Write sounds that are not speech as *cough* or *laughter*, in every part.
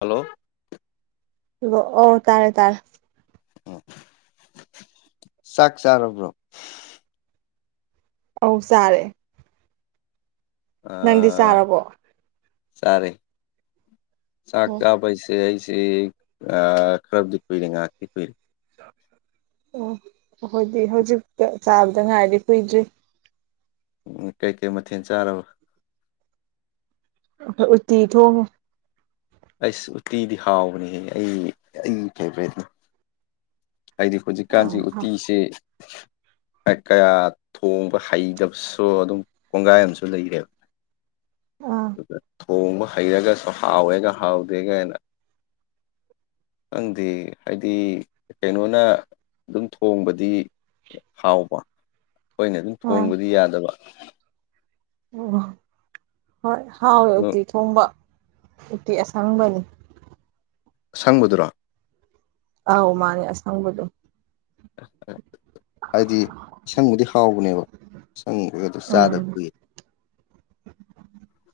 hello ꯑꯣ ꯇꯥꯔꯦ ꯇꯥꯔꯦ ꯎ ꯆꯥꯛ ꯆꯥꯔꯕ꯭ꯔꯣ ꯑꯧ ꯆꯥꯔꯦ ꯅꯪꯗꯤ ꯑ ꯆꯥꯔꯕꯣ ꯆꯥꯔꯦ ꯆꯛ ꯑꯣ ꯆꯥꯕ ꯍꯥꯏꯁꯦ ꯁꯦ ꯑꯩꯁꯦ ꯈꯔꯕꯨꯗꯤ ꯀꯨꯏꯔꯦ ꯉꯥꯏꯍꯥꯛꯇꯤ ꯀꯨꯏꯔꯦ ꯑꯣ ꯑꯩꯈꯣꯏꯗꯤ ꯍꯧꯖꯤꯛꯇ ꯆꯥꯕꯗ ꯉꯥꯏꯔꯤ ꯀꯨꯏꯗ꯭ꯔꯤ ꯀꯩꯀꯩ ꯃꯊꯦꯜ ꯆꯥꯔꯕ ꯑꯈꯣꯏ ꯎꯇꯤ ꯊꯣꯡꯉꯤ ꯑꯩꯁ ꯎꯇꯤꯗꯤ ꯍꯥꯎꯕꯅꯦꯍꯦ ꯑꯩ ꯑꯩ ꯐꯦꯕꯣꯔꯥꯏꯠꯅꯤ ꯍꯥꯏꯗꯤ ꯑꯥ ꯍꯧꯖꯤꯛꯀꯥꯟꯁꯤ ꯎꯇꯤꯁꯦ *inaudible* ꯀꯌꯥ ꯊꯣꯡꯕ ꯍꯩꯇꯕꯁꯨ ꯑꯗꯨꯝ ꯀꯣꯡꯒꯥꯏ ꯑꯃꯁꯨ ꯂꯩꯔꯦꯕ ꯑꯥ ꯑꯗꯨꯗ ꯊꯣꯡꯕ ꯍꯩꯔꯒꯁꯨ ꯍꯥꯎꯋꯦꯒ ꯍꯥꯎꯇꯦꯒꯥꯏꯅ ꯈꯪꯗꯦ ꯑꯩꯗꯤ ꯀꯩꯅꯣꯅ ꯑꯗꯨꯝ ꯊꯣꯡꯕꯗꯤ ꯍꯥꯎꯕ ꯑꯈꯣꯏꯅ ꯑꯗꯨꯝ ꯑꯥ ꯊꯣꯡꯕꯗꯤ ꯌꯥꯗꯕ ꯑꯣ ꯍꯣꯏ ꯍꯥꯎꯋꯦ ꯑꯗꯣ ꯎꯇꯤ ꯊꯣꯡꯕ ꯎꯇꯤ ꯑꯁꯪꯕꯅꯤ ꯁꯪꯕꯗꯨꯔꯣ ꯑꯧ ꯃꯥꯅꯦ ꯑꯁꯪꯕꯗꯣ ꯍꯥꯏꯗꯤ ꯏꯁꯪꯕꯨꯗꯤ ꯍꯥꯎꯕꯅꯦꯕ ꯏꯁꯪꯕꯒꯗꯨ ꯎꯝ ꯆꯥꯗꯕ ꯀꯨꯏꯔꯦ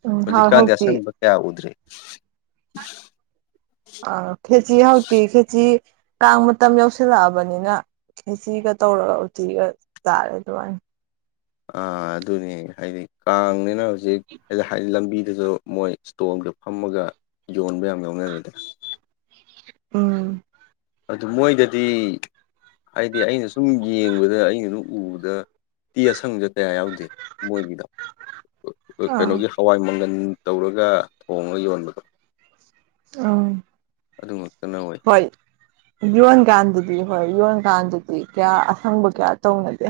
ꯎꯝ ꯍꯥꯎ ꯍꯧꯖꯤꯛꯀꯥꯟꯗꯤ ꯍꯧꯖꯤꯛꯇꯤ ꯑꯁꯪꯕ ꯀꯌꯥ ꯎꯗ꯭ꯔꯤ ꯑ ꯈꯦꯆꯤ ꯍꯧꯇꯤ ꯈꯦꯆꯤ ꯀꯥꯡ ꯃꯇꯝ ꯌꯧꯁꯤꯜꯂꯛꯑꯕꯅꯤꯅ ꯈꯦꯆꯤꯒ ꯇꯧꯔꯒ ꯎꯇꯤꯒ ꯆꯥꯔꯦ ꯑꯗꯨꯃꯥꯏꯅ ꯑ ꯑꯗꯨꯅꯤ ꯍꯥꯏꯗꯤ ꯀꯥꯡꯅꯤꯅ ꯍꯧꯖꯤꯛ ꯍꯥꯏꯗꯤ ꯂꯝꯕꯤꯗꯨꯁꯨ ꯃꯣꯏ ꯇꯣꯜꯗ ꯐꯝꯃꯒ ꯌꯣꯟꯕ ꯌꯥꯝ ꯌꯥꯎꯅꯔꯦꯗ ꯎꯝ ꯑꯗꯨ ꯃꯣꯏꯗꯗꯤ ꯍꯥꯏꯗꯤ ꯑꯩꯅ ꯁꯨꯝ ꯌꯦꯡꯕꯗ ꯑꯩꯅ ꯁꯨꯝ ꯎꯕꯗ ꯎꯇꯤ ꯑꯁꯪꯕꯁꯦ ꯀꯌꯥ ꯌꯥꯎꯗꯦ ꯃꯣꯏꯒꯤꯗ ꯑꯥ ꯀꯩꯅꯣꯒꯤ ꯍꯋꯥꯏ ꯃꯪꯒꯟ ꯇꯧꯔꯒ ꯊꯣꯡꯉ ꯌꯣꯟꯕꯗꯣ ꯎꯝ ꯑꯗꯨ ꯉꯛꯇꯅ ꯑꯣꯏ ꯍꯣꯏ ꯌꯣꯟꯀꯥꯟꯗꯗꯤ ꯍꯣꯏ ꯌꯣꯟꯀꯥꯟꯗꯗꯤ ꯀꯌꯥ ꯑꯁꯪꯕ ꯀꯌꯥ ꯇꯧꯅꯗꯦ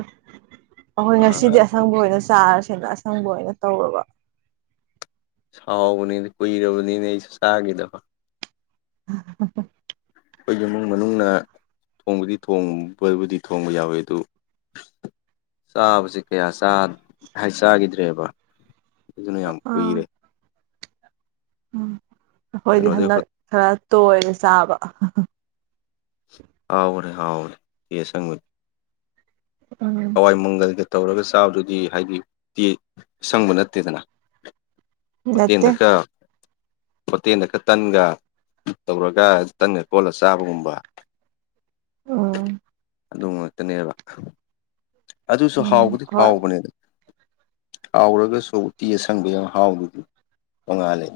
ꯑꯩꯈꯣꯏ ꯉꯁꯤꯗꯤ ꯑꯁꯪꯕ ꯑꯣꯏꯅ ꯆꯥꯔꯁꯦꯅ ꯑꯁꯪꯕ ꯑꯣꯏꯅ ꯇꯧꯔꯕ ꯍꯥꯎꯕꯅꯤꯅꯦ ꯀꯨꯏꯔꯕꯅꯤꯅꯦ ꯑꯩꯁꯨ ꯆꯥꯒꯤꯗꯕ *unintelligible* ꯑꯩꯈꯣꯏꯒꯤ ꯏꯃꯨꯡ ꯃꯅꯨꯡꯅ ꯊꯣꯡꯕꯗꯤ ꯊꯣꯡꯕꯕꯨꯗꯤ ꯊꯣꯡꯕ ꯌꯥꯎꯋꯤ ꯑꯗꯨ ꯆꯥꯕꯁꯦ ꯀꯌꯥ ꯆꯥ ꯍꯥꯏ ꯆꯥꯈꯤꯗ꯭ꯔꯦꯕ ꯑꯗꯨꯅ ꯌꯥꯝ ꯀꯨꯏꯔꯦ ꯑꯥ ꯎꯝ ꯑꯩꯈꯣꯏꯗꯤ ꯀꯩꯅꯣꯗꯩ ꯍꯟꯗꯛ ꯈꯔ ꯇꯣꯏꯔꯦ ꯆꯥꯕ ꯍꯥꯎꯕꯅꯤ ꯍꯥꯎꯕꯅꯤ ꯎꯇꯤ ꯑꯁꯪꯕꯗꯣ ꯎꯝ ꯍꯣꯏ ꯃꯪꯒꯜꯒ ꯇꯧꯔꯒ ꯆꯥꯕꯗꯨꯗꯤ ꯍꯥꯏꯗꯤ ꯎꯇꯤ ꯑꯁꯪꯕ ꯅꯠꯇꯦꯗꯅ ꯅꯠꯇꯦ ꯍꯣꯇꯦꯜꯗꯀ ꯍꯣꯇꯦꯜꯗ ꯀꯥ ꯇꯟꯒꯥ ꯇꯧꯔꯒ ꯇꯟꯒ ꯀꯣꯠꯂꯥ ꯆꯥꯕꯒꯨꯝꯕ ꯎꯝ ꯑꯗꯨ ꯉꯥꯛꯇꯅꯦꯕ ꯑꯗꯨꯁꯨ ꯎꯝ ꯍꯥꯎꯕꯗꯤ ꯍꯣꯏ ꯍꯥꯎꯕꯅꯦꯗꯥ ꯍꯥꯎꯔꯒꯁꯨ ꯎꯇꯤ ꯑꯁꯪꯕꯒꯤ ꯃꯍꯥꯎꯗꯨꯗꯤ ꯇꯣꯡꯉꯥꯜꯂꯤ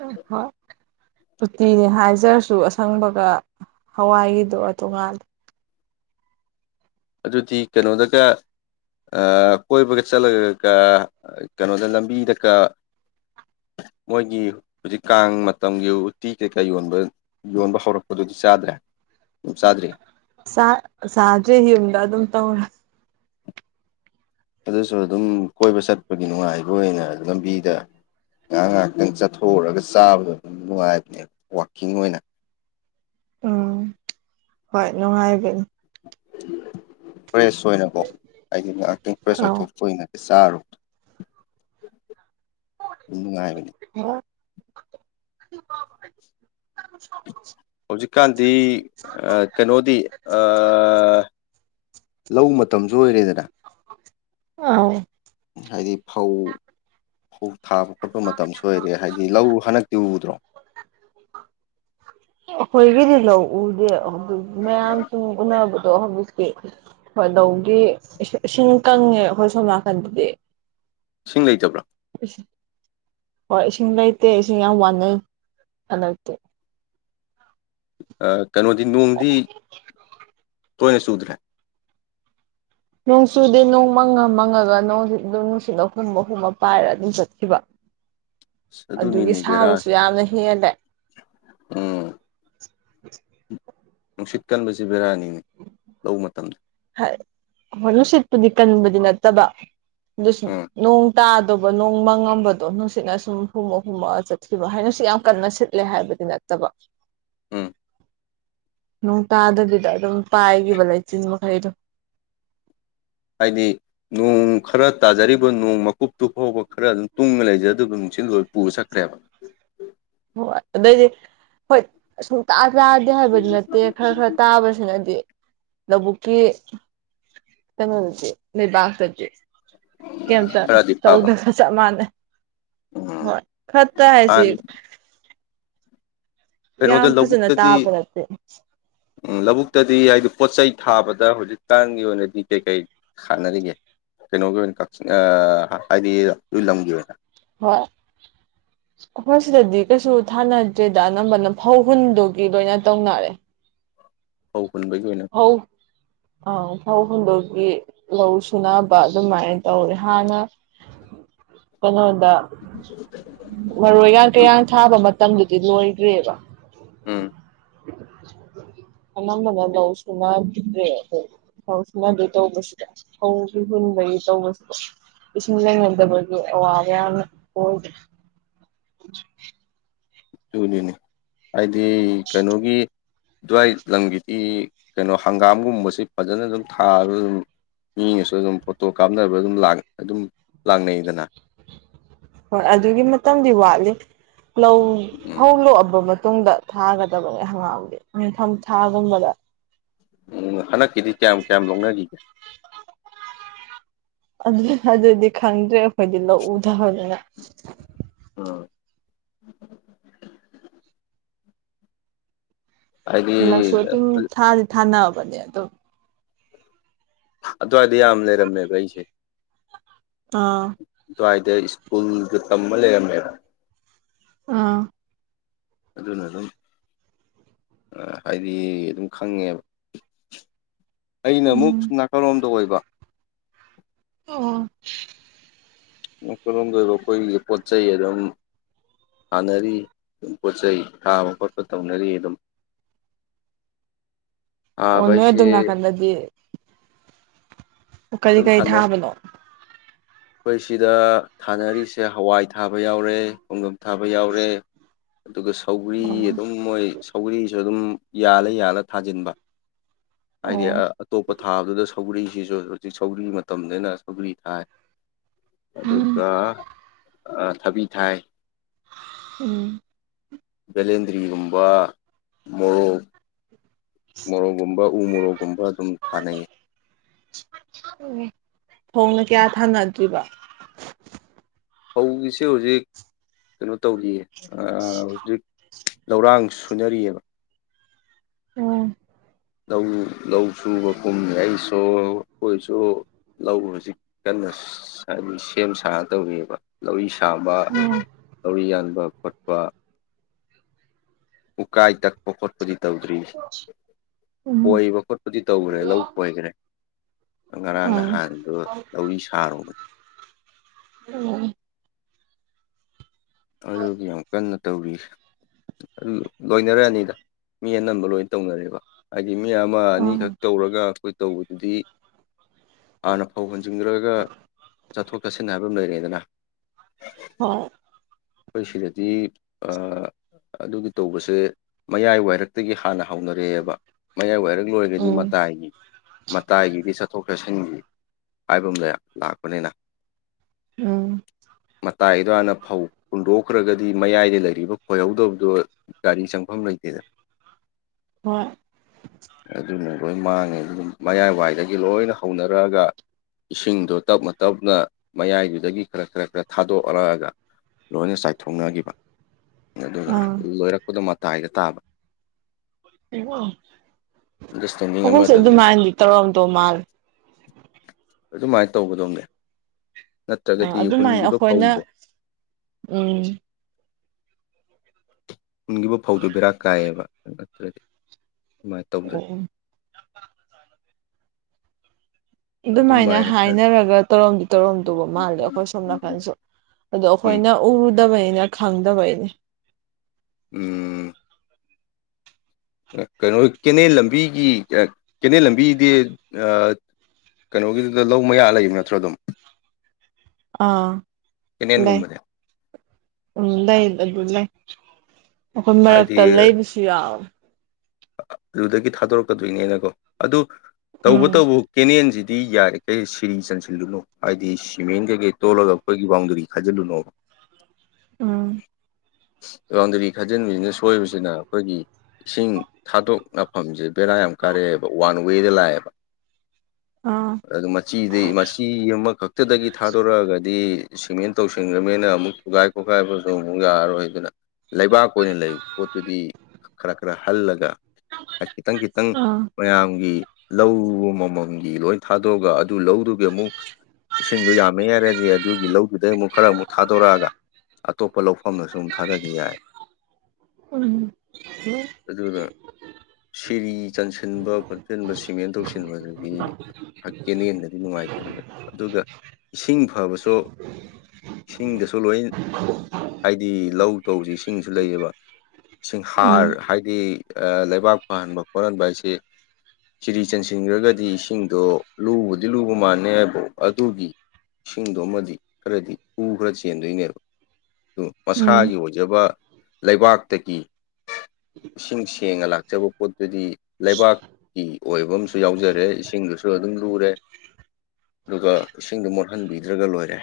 ꯎꯝ ꯍꯣꯢ ꯎꯇꯤꯅꯦ ꯍꯥꯏꯖꯔꯁꯨ ꯑꯁꯪꯕꯒ ꯍꯋꯥꯏꯒꯤꯗꯨꯒ ꯇꯣꯉꯥꯜꯂꯤ ꯑꯗꯨꯗꯤ ꯀꯩꯅꯣꯗꯒ ꯀꯣꯏꯕꯒ ꯆꯠꯂꯒꯒ ꯀꯩꯅꯣꯗ ꯂꯝꯕꯤꯗꯀ ꯃꯣꯏꯒꯤ ꯍꯧꯖꯤꯛ ꯀꯥꯡ ꯃꯇꯝꯒꯤ ꯎꯇꯤ ꯀꯩꯀꯥ ꯌꯣꯟꯕ ꯌꯣꯟꯕ ꯍꯧꯔꯛꯄꯗꯨꯗꯤ ꯆꯥꯗ꯭ꯔꯦ ꯑꯗꯨꯝ ꯆꯥꯗ꯭ꯔꯤ ꯆꯥ ꯆꯥꯗ꯭ꯔꯤ ꯌꯨꯝꯗ ꯑꯗꯨꯝ ꯇꯧꯔꯦ ꯑꯗꯨꯁꯨ ꯑꯗꯨꯝ ꯀꯣꯏꯕ ꯆꯠꯄꯒꯤ ꯅꯨꯡꯉꯥꯏꯕ ꯑꯣꯏꯅ ꯂꯝꯕꯤꯗ ꯉꯥꯏꯍꯥꯛ ꯉꯥꯏꯍꯥꯛꯇꯪ ꯆꯠꯊꯣꯛꯎꯔꯒ ꯆꯥꯕꯗꯣ ꯑꯗꯨꯝ ꯅꯨꯡꯉꯥꯏꯕꯅꯦꯕ ꯋꯥꯛꯀꯤꯡ ꯑꯣꯏꯅ ꯎꯝ ꯍꯣꯏ ꯅꯨꯡꯉꯥꯏꯕꯅꯤ ꯐ꯭ꯔꯦꯁ ꯑꯣꯏꯅꯀꯣ ꯍꯥꯏꯗꯤ ꯉꯥꯏꯍꯥꯛꯀꯤ ꯐ꯭ꯔꯦꯁ ꯑꯣꯏꯊꯣꯛꯄ ꯑꯣꯏꯅ ꯆꯥꯔꯣ ꯗꯨꯝ ꯅꯨꯡꯉꯥꯏꯕꯅꯤ *unintelligible* ꯍꯧꯖꯤꯛꯀꯥꯟꯗꯤ ꯑ ꯀꯩꯅꯣꯗꯤ ꯑꯥ ꯂꯧ ꯃꯇꯝꯖꯨ ꯑꯣꯏꯔꯦꯗꯅ ꯑꯥꯎ ꯍꯥꯏꯗꯤ ꯐꯧ ꯐꯧ ꯊꯥꯕ ꯈꯣꯠꯄ ꯃꯇꯝꯁꯨ ꯑꯣꯏꯔꯦ ꯍꯥꯏꯗꯤ ꯂꯧ ꯍꯟꯗꯛꯇꯤ ꯎꯗ꯭ꯔꯣ ꯑꯈꯣꯏꯒꯤꯗꯤ ꯂꯧ ꯎꯗꯦ ꯑꯗꯨꯕꯨ ꯃꯌꯥꯝ ꯁꯨꯝ ꯎꯅꯕꯗꯣ ꯍꯧꯖꯤꯛꯀꯤ ꯍꯣꯏꯗꯧꯒꯤ ꯏꯁꯤ ꯏꯁꯤꯡ ꯀꯪꯉꯦ ꯑꯩꯈꯣꯏ ꯁꯣꯝ ꯅꯥꯀꯟꯗꯗꯤ ꯏꯁꯤꯡ ꯂꯩꯇꯕ꯭ꯔꯣ ꯍꯣꯏ ꯏꯁꯤꯡ ꯂꯩꯇꯦ ꯏꯁꯤꯡ ꯌꯥꯝ ꯋꯥꯅꯩ ꯍꯟꯗꯛꯇꯤ ꯑ ꯀꯅꯣꯗꯤ ꯅꯣꯡꯗꯤ ꯇꯣꯏꯅ ꯆꯨꯗ꯭ꯔꯦ ꯅꯣꯡ ꯆꯨꯗꯦ ꯅꯣꯡ ꯃꯪꯉ ꯃꯪꯉꯒ ꯅꯣꯡꯖꯤ ꯑꯗꯨꯝ ꯅꯨꯡꯁꯤꯠꯅ ꯍꯨꯝꯃ ꯍꯨꯝꯃ ꯄꯥꯏꯔ ꯑꯗꯨꯝ ꯆꯠꯈꯤꯕ ꯑꯁ ꯑꯗꯨꯒꯤ ꯑꯗꯨꯅꯤꯅꯦ ꯁꯥꯕꯁꯨ ꯕꯦꯔꯥꯁꯦ ꯌꯥꯝꯅ ꯍꯦꯜꯂꯦ ꯎꯝ ꯅꯨꯡꯁꯤꯠ ꯀꯟꯕꯁꯦ ꯕꯦꯔꯥꯅꯤꯅꯦ ꯂꯧ ꯃꯇꯝꯗ ꯍꯥꯏ ꯍꯣꯏ ꯅꯨꯡꯁꯤꯠꯄꯨꯗꯤ ꯀꯟꯕꯗꯤ ꯅꯠꯇꯕ ꯑꯗꯨ ꯁꯨꯝ ꯎꯝ ꯅꯣꯡ ꯇꯥꯗꯧꯕ ꯅꯣꯡꯃꯡꯉꯝꯕꯗꯣ ꯅꯨꯡꯁꯤꯠꯅ ꯁꯨꯝ ꯍꯨꯝꯃ ꯍꯨꯝꯃꯒ ꯆꯠꯈꯤꯕ ꯍꯥꯏꯅꯁꯨꯠ ꯌꯥꯝ ꯀꯟꯅ ꯁꯤꯠꯂꯦ ꯍꯥꯏꯕꯗꯤ ꯅꯠ ꯇꯕ ꯎꯝ ꯅꯣꯡ ꯇꯥꯗꯕꯤꯗ ꯑꯗꯨꯝ ꯄꯥꯏꯒꯤꯕ ꯂꯩꯥꯆꯤꯟ ꯃꯈꯩꯗꯣ ꯍꯥꯏꯗꯤ ꯅꯣꯡ ꯈꯔ ꯇꯥꯖꯔꯤꯕ ꯅꯣꯡ ꯃꯀꯨꯞꯇꯨ ꯐꯧꯕ ꯈꯔ ꯑꯗꯨꯝ ꯇꯨꯡꯒ ꯂꯩꯖꯗꯧꯕ ꯅꯨꯡꯁꯤꯠꯅ ꯂꯣꯏ ꯄꯨꯔꯥ ꯆꯠꯈ꯭ꯔꯦꯕ ꯍꯣꯏ ꯑꯗꯩꯗꯤ ꯍꯣꯏ ꯁꯨꯡꯇꯥ ꯇꯥꯗꯦ ꯍꯥꯏꯕꯗꯤ ꯅꯠꯇꯦ ꯈꯔ ꯈꯔ ꯇꯥꯕꯁꯤꯅꯗꯤ ꯂꯕꯨꯛꯀꯤ ꯀꯩꯅꯣꯗꯗꯤ ꯂꯩꯕꯥꯛꯇꯗꯤ ꯀꯩꯝꯇ ꯈꯔꯗꯤ ꯐꯕ ꯇꯧꯗꯒ ꯆꯞ ꯃꯥꯟꯅꯩ ꯎꯝ ꯍꯣꯏ ꯈ꯭ꯔꯠꯇ ꯍꯥꯏꯁꯤ ꯍꯥꯟꯅ ꯀꯩꯅꯣꯗ ꯌꯥꯝ ꯐꯖꯅ ꯂꯧꯕꯨꯛꯇꯗꯤ ꯇꯥꯕ ꯅꯠꯇꯦ ꯎꯝ ꯂꯕꯨꯛꯇꯗꯤ ꯍꯥꯏꯗꯤ ꯄꯣꯠ ꯆꯩꯩ ꯊꯥꯕꯗ ꯍꯧꯖꯤꯛꯇꯥꯟꯒꯤ ꯑꯣꯏꯅꯗꯤ ꯀꯩꯀꯩ ꯊꯥꯟꯅꯔꯤꯒꯦ ꯀꯩꯅꯣꯒꯤ ꯑꯣꯏꯅ ꯀꯥꯛꯆꯤꯡ ꯑ ꯍꯥꯏꯗꯤ ꯅꯣꯏ ꯂꯝꯒꯤ ꯑꯣꯏꯅ ꯍꯣꯏ ꯑꯈꯣꯏ ꯁꯤꯗꯗꯤ ꯀꯩꯁꯨ ꯊꯥꯅꯗ꯭ꯔꯦꯗ ꯑꯅꯝꯕꯅ ꯐꯧ ꯍꯨꯟꯗꯨꯒꯤ ꯂꯣꯏꯅ ꯇꯧꯅꯔꯦ ꯐꯩ ꯍꯨꯟꯕꯒꯤ ꯑꯣꯏꯅ ꯑꯧ ꯑꯥꯎ ꯐꯧ ꯍꯨꯟꯗꯧꯒꯤ ꯂꯧ ꯁꯨꯅꯕ ꯑꯗꯨꯃꯥꯏ ꯇꯧꯔꯦ ꯍꯥꯟꯅ ꯀꯩꯅꯣ ꯗ ꯃꯔꯣꯏꯒꯥꯡ ꯎꯝ ꯀꯩꯌꯥꯡ ꯊꯥꯕ ꯃꯇꯝꯗꯨꯗꯤ ꯂꯣꯏꯒ꯭ꯔꯦꯕ ꯎꯝ ꯑꯅꯝꯕꯅ ꯂꯧ ꯁꯨꯅꯗ꯭ꯔꯦ ꯑꯈꯣꯏꯒꯤ ꯐꯧ ꯁꯨꯅꯗꯣꯏ ꯇꯧꯕꯁꯤꯗ ꯐꯧꯒꯤ ꯍꯨꯟꯕꯒꯤ ꯇꯧꯕꯁꯤꯗ ꯏꯁꯤꯡ ꯂꯩꯅꯗꯕꯒꯤ ꯑꯋꯥꯕ ꯌꯥꯝꯅ ꯑꯣꯏ ꯑꯗꯨꯅꯤꯅꯦ ꯍꯥꯏꯗꯤ ꯀꯩꯅꯣꯒꯤ ꯑꯗꯨꯋꯥꯏ ꯂꯝꯒꯤꯗꯤ ꯀꯩꯅꯣ ꯍꯪꯒꯥꯝꯒꯨꯝꯕꯁꯤ ꯐꯖꯅ ꯑꯗꯨꯝ ꯊꯥꯕꯗ ꯑꯗꯨꯝ ꯃꯤꯅꯁꯨ ꯑꯗꯨꯝ ꯐꯣꯇꯣ ꯀꯥꯞꯅꯕ ꯑꯗꯨꯝ ꯂꯥꯡ ꯑꯗꯨꯝ ꯂꯥꯛꯅꯩꯗꯅ ꯍꯣꯏ ꯑꯗꯨꯒꯤ ꯃꯇꯝꯗꯤ ꯋꯥꯠꯂꯤ ꯂꯧ ꯎꯝ ꯐꯧ ꯂꯣꯛꯑꯕ ꯃꯇꯨꯡꯗ ꯊꯥꯒꯗꯕꯅꯦ ꯍꯪꯒꯥꯝꯗꯤ ꯅꯤꯡꯊꯝ ꯊꯥ ꯒꯨꯝꯕꯗ ꯎꯝ ꯍꯟꯗꯛꯀꯤꯗꯤ ꯀꯌꯥꯝ ꯀꯌꯥꯝ ꯂꯣꯛꯅꯒꯤꯒꯦ ꯑꯗꯨꯗꯤ ꯑꯗꯨꯗꯤ ꯈꯪꯗ꯭ꯔꯦ ꯑꯈꯣꯏꯗꯤ ꯂꯧ ꯎꯗꯕꯗꯅꯤꯅꯥ ꯑ ꯍꯥꯏꯗꯤ ꯅꯛꯁꯨ ꯑꯗꯨꯝ ꯊꯥꯗꯤ ꯊꯥꯅꯕꯅꯦ ꯑꯗꯨꯝ ꯑꯗꯨꯋꯥꯏꯗ ꯌꯥꯝ ꯂꯩꯔꯝꯃꯦꯕ ꯑꯩꯁ‌ꯦ ꯑꯥ ꯑꯗꯨꯋꯥꯏꯗ ꯁ꯭ꯀꯨꯜꯒꯥ ꯇꯝꯃꯥ ꯂꯩꯔꯝꯃꯦ ꯑꯥ ꯑꯗꯨꯅ ꯑꯗꯨꯝ ꯑ ꯍꯥꯏꯗꯤ ꯑꯗꯨꯝ ꯈꯪꯉꯦꯕ ꯑꯩꯅ ꯑꯃꯨꯛ ꯎꯝ ꯁꯨꯝ ꯅꯥꯀꯜꯂꯣꯝꯗ ꯑꯣꯏꯕ ꯑꯣ ꯑꯩꯈ‌ꯣꯏꯔꯣꯝꯗ ꯑꯣꯏꯕ ꯑꯩꯈꯣꯏꯒꯤ ꯄꯣꯠ ꯆꯩ ꯑꯗꯨꯝ ꯊꯥꯟꯅꯔꯤ ꯄꯣꯠ ꯆꯩꯩ ꯊꯥꯕ ꯈꯣꯠꯄ ꯇꯧꯅꯔꯤ ꯑꯗꯨꯝ ꯑꯣ ꯊꯥꯕ ꯅꯣꯏ ꯍꯥꯏꯁꯦ ꯑꯗꯨꯝ ꯅꯥꯀꯟꯗꯗꯤ ꯀꯔꯤ ꯑꯗꯨꯝ ꯀꯔꯤ ꯊꯥꯅꯩ ꯊꯥꯕꯅꯣ ꯑꯩꯈꯣꯏ ꯁꯤꯗ ꯊꯥꯅꯔꯤꯁꯦ ꯍꯋꯥꯏ ꯊꯥꯕ ꯌꯥꯎꯔꯦ ꯈꯣꯡꯗꯨꯝ ꯊꯥꯕ ꯌꯥꯎꯔꯦ ꯑꯗꯨꯒ ꯁꯧꯒ꯭ꯔꯤ ꯑꯣ ꯑꯗꯨꯝ ꯃꯣꯏ ꯁꯧꯒꯔꯤꯁꯨ ꯑꯗꯨꯝ ꯌꯥꯜꯂ ꯌꯥꯜꯂ ꯊꯥꯖꯤꯟꯕ ꯍꯥꯏꯗꯤ ꯑꯣ ꯑꯇꯣꯞꯄ ꯊꯥꯕꯗꯨꯗ ꯁꯧꯒꯔꯤꯁꯤꯁꯨ ꯍꯧꯖꯤꯛ ꯁꯧꯒ꯭ꯔꯤ ꯃꯇꯝꯅꯤꯅ ꯁꯧꯒꯔꯤ ꯊꯥꯏ ꯎꯝ ꯑꯗꯨꯒ ꯊꯕꯤ ꯊꯥꯏ ꯎꯝ ꯕꯦꯂꯦꯟꯗ꯭ꯔꯤꯒꯨꯝꯕ ꯃꯣꯔꯣꯛ ꯃꯣꯔꯣꯛꯒꯨꯝꯕ ꯎ ꯃꯣꯔꯣꯛꯒꯨꯝꯕ ꯑꯗꯨꯝ ꯊꯥꯅꯩ ꯎ ꯍꯣꯡꯅ ꯀꯌꯥ ꯊꯥꯅꯈꯤꯕ ꯐꯧꯒꯤꯁꯦ ꯍꯧꯖꯤꯛ ꯀꯩꯅꯣ ꯇꯧꯔꯤꯌꯦ ꯑꯥ ꯍꯧꯖꯤꯛ ꯂꯧꯔꯥꯡ ꯁꯨꯅꯔꯤꯌ‌ꯦꯕ ꯎꯝ ꯂꯧ ꯂꯧ ꯁꯨꯕ ꯀꯨꯝꯃꯤ ꯑꯩꯁꯨ ꯑꯩꯈꯣꯏꯁꯨ ꯂꯧ ꯍꯧꯖꯤꯛ ꯀꯟꯅ ꯁ‌ꯦ ꯁꯦꯝ ꯁꯥꯗꯧꯔꯤꯕ ꯂꯧꯔꯤ ꯁꯥꯕ ꯎꯝ ꯂꯧꯔꯤ ꯌꯥꯟꯕ ꯈꯣꯠꯄ ꯎꯀꯥꯏ ꯇꯛꯄ ꯈꯣꯠꯄꯗꯤ ꯇꯧꯗ꯭ꯔꯤ *unintelligible* ꯈꯣꯏꯕ ꯈꯣꯠꯄꯗꯤ ꯇꯧꯈ꯭ꯔ‌ꯦ ꯂꯧ ꯈ‌ꯣꯏꯈ꯭ꯔ‌ꯦ ꯉꯔꯥꯡ ꯑꯥ ꯅꯍꯥꯟꯗꯣ ꯂꯧꯔꯤ ꯁꯥꯔꯨꯕꯟ ꯑꯣ ꯑꯗꯨꯒꯤ ꯌꯥꯝ ꯀꯟꯅ ꯇꯧꯔꯤꯁꯦ ꯑꯗꯨ ꯂꯣꯏꯅꯔꯛꯑꯅꯤꯗ ꯃꯤ ꯑꯅꯝꯕ ꯂꯣꯏꯅ ꯇꯧꯅꯔꯦꯕ ꯍꯥꯏꯗꯤ ꯃꯤ ꯑꯃ ꯑꯥ ꯑꯅꯤꯈꯛ ꯇꯧꯔꯒ ꯑꯩꯈꯣꯏ ꯇꯧꯕꯗꯨꯗꯤ ꯍꯥꯟꯅ ꯐꯧ ꯍꯨꯖꯤꯟꯈ꯭ꯔꯒ ꯆꯠꯊꯣꯛ ꯆꯠꯁꯤꯟ ꯍꯥꯏꯕ ꯑꯃ ꯂꯩꯔ‌ꯦꯗꯅ ꯍꯣꯏ ꯑꯩꯈꯣꯏ ꯁꯤꯗꯗꯤ ꯑꯥ ꯑꯗꯨꯒꯤ ꯇꯧꯕꯁꯦ ꯃꯌꯥꯏ ꯋꯥꯏꯔꯛꯇꯒꯤ ꯍꯥꯟꯅ ꯍꯧꯅꯔꯛꯑꯦꯕ ꯃꯌꯥꯏ ꯋꯥꯏꯔꯛ ꯂꯣꯏꯔꯗꯤ ꯎꯝ ꯃꯇꯥꯏꯒꯤ ꯃꯇꯥꯏꯒꯤꯗꯤ ꯆꯠꯊꯣꯛ ꯆꯠꯁꯤꯟꯒꯤ ꯍꯥꯏꯕ ꯑꯃ ꯂꯩꯌꯦ ꯂꯥꯛꯄꯅꯤꯅ ꯎꯝ ꯃꯇꯥꯏ ꯒꯤꯗꯨ ꯍꯥꯅ ꯐꯧ ꯍꯨꯟꯗꯣꯛꯈ꯭ꯔꯒꯗꯤ ꯃꯌꯥꯏꯗ ꯂꯩꯔꯤꯕ ꯈꯣꯏꯍꯧꯗꯕꯗꯣ ꯒꯥꯔꯤ ꯆꯪꯐꯝ ꯂꯩꯇꯦꯗ ꯍꯣꯏ ꯑꯗꯨꯅ ꯂꯣꯏ ꯃꯥꯡꯉꯦ ꯑꯗꯨꯝ ꯃꯌꯥꯏꯋꯥꯏꯗꯒꯤ ꯂꯣꯏꯅ ꯍꯧꯅꯔꯛꯑꯒ ꯏꯁꯤꯡꯗꯣ ꯇꯞꯅ ꯇꯞꯅ ꯃꯌꯥꯏꯗꯨꯗꯒꯤ ꯈꯔ ꯈꯔ ꯈꯔ ꯊꯥꯗꯣꯛꯔꯛꯑꯒ ꯂꯣꯏꯅ ꯆꯥꯏꯊꯣꯛꯅꯈꯤꯕ ꯑꯗꯨꯒ ꯑꯥ ꯂꯣꯏꯔꯛꯄꯗꯣ ꯃꯇꯥꯏꯗ ꯇꯥꯕ ꯑꯟꯗꯔꯁꯇꯦꯟꯗꯤꯡ ꯑꯈ‌ꯣꯏꯁꯨ ꯑꯃꯗ ꯑꯗꯨꯝ ꯑꯗꯨꯃꯥꯏꯅꯗꯤ ꯇꯧꯔꯝꯗꯧ ꯃꯥꯜꯂꯦ ꯑꯗꯨꯃꯥꯏꯅ ꯇꯧꯒꯗꯧꯅꯦ ꯅꯠꯇ꯭ꯔꯒꯗꯤ ꯑꯗꯨꯃꯥꯏꯅ ꯍꯨꯟꯒꯤꯕ ꯑꯩꯈꯣꯏꯅ ꯐꯧꯗꯣ ꯎꯝ ꯎꯟꯒꯤꯕꯨ ꯐꯧꯗꯨꯣ ꯕꯦꯔꯥ ꯀꯥꯏꯌꯦꯕ ꯑꯗꯨ ꯅꯠꯇ꯭ꯔꯗꯤ ꯑꯗꯨꯃꯥꯏꯅ ꯇꯧꯗꯗꯤ ꯎꯝ ꯑꯗꯨꯃꯥꯏꯅ ꯍꯥꯏꯅꯔꯒ ꯇꯧꯔꯝꯗꯤ ꯇꯧꯔꯝꯗꯕ ꯃꯥꯜꯂꯦ ꯑꯩꯈꯣꯏ ꯁꯣꯝ ꯅꯥꯀꯟꯁꯨ ꯑꯗꯣ ꯎꯝ ꯑꯩꯈꯣꯏꯅ ꯎꯔꯨꯗꯕꯅꯤꯅ ꯈꯪꯗꯕꯩꯅꯤ ꯎꯝ ꯀꯩꯅꯣ ꯀꯦꯅꯦꯜ ꯂꯝꯕꯤꯒꯤ ꯀꯦꯅꯦꯜ ꯂꯝꯕꯤꯒꯤꯗꯤ ꯀꯩꯅꯣꯒꯤꯗꯨꯗ ꯂꯧ ꯃꯌꯥ ꯂꯩꯔꯤꯕꯥ ꯅꯠꯇ꯭ꯔꯣ ꯑꯗꯨꯝ ꯑꯥ ꯂꯩ ꯀꯦꯅꯦꯟꯒꯨꯝꯕꯗꯤ ꯂꯩ ꯑꯗꯨ ꯂꯩ ꯑꯩꯈꯣꯏ ꯍꯥꯏꯗꯤ ꯃꯔꯛꯇ ꯂꯩꯕꯁꯨ ꯌꯥꯎꯋꯦ ꯑꯗꯨꯗꯒꯤ ꯊꯥꯗꯣꯔꯛꯀꯗꯣꯏꯅꯤꯅꯀꯣ ꯑꯗꯨ ꯎꯝ ꯇꯧꯕꯇꯕꯨ ꯀꯦꯅꯦꯜꯁꯤꯗꯤ ꯌꯥꯔꯤ ꯀꯩ ꯁꯤꯔꯤ ꯆꯟꯁꯤꯜꯂꯨꯅꯣ ꯍꯥꯏꯗꯤ ꯁꯤꯃꯦꯟ ꯀꯩꯀꯩ ꯇꯣꯜꯂꯒ ꯑꯩꯈꯣꯏꯒꯤ ꯕꯥꯎꯟꯗꯔꯤ ꯈꯥꯖꯤꯜꯂꯨꯅꯣꯕ ꯎꯝ ꯕꯥꯎꯟꯗꯔꯤ ꯊꯥꯖꯤꯟꯕꯤꯁꯤꯅ ꯁꯣꯏꯕꯁꯤꯅ ꯑꯩꯈꯣꯏꯒꯤ ꯏꯁꯤꯡ ꯊꯥꯗꯣꯛꯅ ꯃꯐꯝꯁꯦ ꯕꯦꯔꯥ ꯌꯥꯝ ꯀꯥꯔꯛꯑꯦꯕ ꯋꯥꯟ ꯋꯦꯗ ꯂꯥꯛꯑꯦꯕ ꯑꯥ ꯑꯗꯨ ꯃꯆꯤꯗꯤ ꯃꯆꯤ ꯑꯃꯈꯛꯇꯗꯒꯤ ꯊꯥꯗꯣꯔꯛꯑꯒꯗꯤ ꯁꯤꯃꯦꯟ ꯇꯧꯁꯤꯟꯈ꯭ꯔꯕꯅꯤꯅ ꯑꯃꯨꯛ ꯊꯨꯒꯥꯏ ꯈꯣꯠꯈꯥꯏꯕꯁꯨ ꯑꯃꯨꯛ ꯌꯥꯔꯔꯣꯏꯗꯅ ꯂꯩꯕꯥꯛ ꯑꯣꯏꯅ ꯂꯩꯕ ꯄꯣꯠꯇꯨꯗꯤ ꯈꯔ ꯈꯔ ꯍꯜꯂꯒ ꯈꯤꯇꯪ ꯈꯤꯇꯪ ꯑꯥ ꯃꯌꯥꯝꯒꯤ ꯂꯧ ꯃꯃꯜꯒꯤ ꯂꯣꯏ ꯊꯥꯗꯣꯛꯑꯒ ꯑꯗꯨ ꯂꯧꯗꯨꯒꯤ ꯑꯃꯨꯛ ꯏꯁꯤꯡꯗꯣ ꯌꯥꯝꯃꯦ ꯍꯥꯏꯔꯗꯤ ꯑꯗꯨꯒꯤ ꯂꯧꯗꯨꯗꯩ ꯑꯃꯨꯛ ꯈꯔ ꯑꯃꯨꯛ ꯊꯥꯗꯣꯔꯛꯑꯒ ꯑꯇꯣꯞꯄ ꯂꯧꯐꯝꯗꯁꯨ ꯑꯃꯝ ꯊꯥꯗꯈꯤ ꯌꯥꯏ ꯎꯝ ꯎꯝ ꯑꯗꯨꯅ ꯁꯔꯤ ꯆꯟꯁꯤꯟꯕ ꯈꯣꯠꯁꯤꯟꯕ ꯁꯤꯃꯦꯟ ꯇꯧꯁꯤꯟꯕꯗꯒꯤ ꯀꯦꯟꯅꯌꯦꯟꯗꯗꯤ ꯅꯨꯡꯉꯥꯏꯇꯕꯅꯦꯕ ꯑꯗꯨꯒ ꯏꯁꯤꯡ ꯐꯕꯁꯨ ꯏꯁꯤꯡꯗꯁꯨ ꯂꯣꯏ ꯍꯥꯏꯗꯤ ꯂꯧ ꯇꯧꯁꯤ ꯁꯤꯡꯁꯨ ꯂꯩꯌꯦꯕ ꯁꯤꯡ ꯍꯥꯔ ꯎꯝ ꯍꯥꯏꯗꯤ ꯂꯩꯕꯥꯛ ꯐꯍꯟꯕ ꯈꯣꯠꯍꯟꯕ ꯍꯥꯏꯁꯤ ꯁꯤꯔꯤ ꯆꯟꯁꯤꯟꯈ꯭ꯔꯒꯗꯤ ꯏꯁꯤꯡꯗꯣ ꯂꯨꯕꯨꯗꯤ ꯂꯨꯕ ꯃꯥꯟꯅꯩ ꯍꯥꯏꯕ ꯑꯗꯨꯒꯤ ꯏꯁꯤꯡꯗꯣ ꯑꯃꯗꯤ ꯈꯔꯗꯤ ꯍꯨ ꯈꯔ ꯆꯦꯟꯗꯣꯏꯅꯦꯕ ꯑꯗꯣ ꯎꯝ ꯃꯁꯥꯒꯤ ꯑꯣꯏꯖꯕ ꯂꯩꯕꯥꯛꯇꯒꯤ ꯏꯁꯤꯡ ꯁꯦꯡꯅ ꯂꯥꯛꯆꯕ ꯄꯣꯠ ꯑꯗꯨꯗꯤ ꯂꯩꯕꯥꯛꯀꯤ ꯑꯣꯏꯕ ꯑꯃꯁꯨ ꯌꯥꯎꯖꯔꯦ ꯏꯁꯤꯡꯗꯨꯁꯨ ꯑꯗꯨꯝ ꯂꯨꯔꯦ ꯑꯗꯨꯒ ꯏꯁꯤꯡꯗꯣ ꯃꯣꯠꯍꯟꯕꯤꯗ꯭ꯔꯒ ꯂꯣꯏꯔꯦ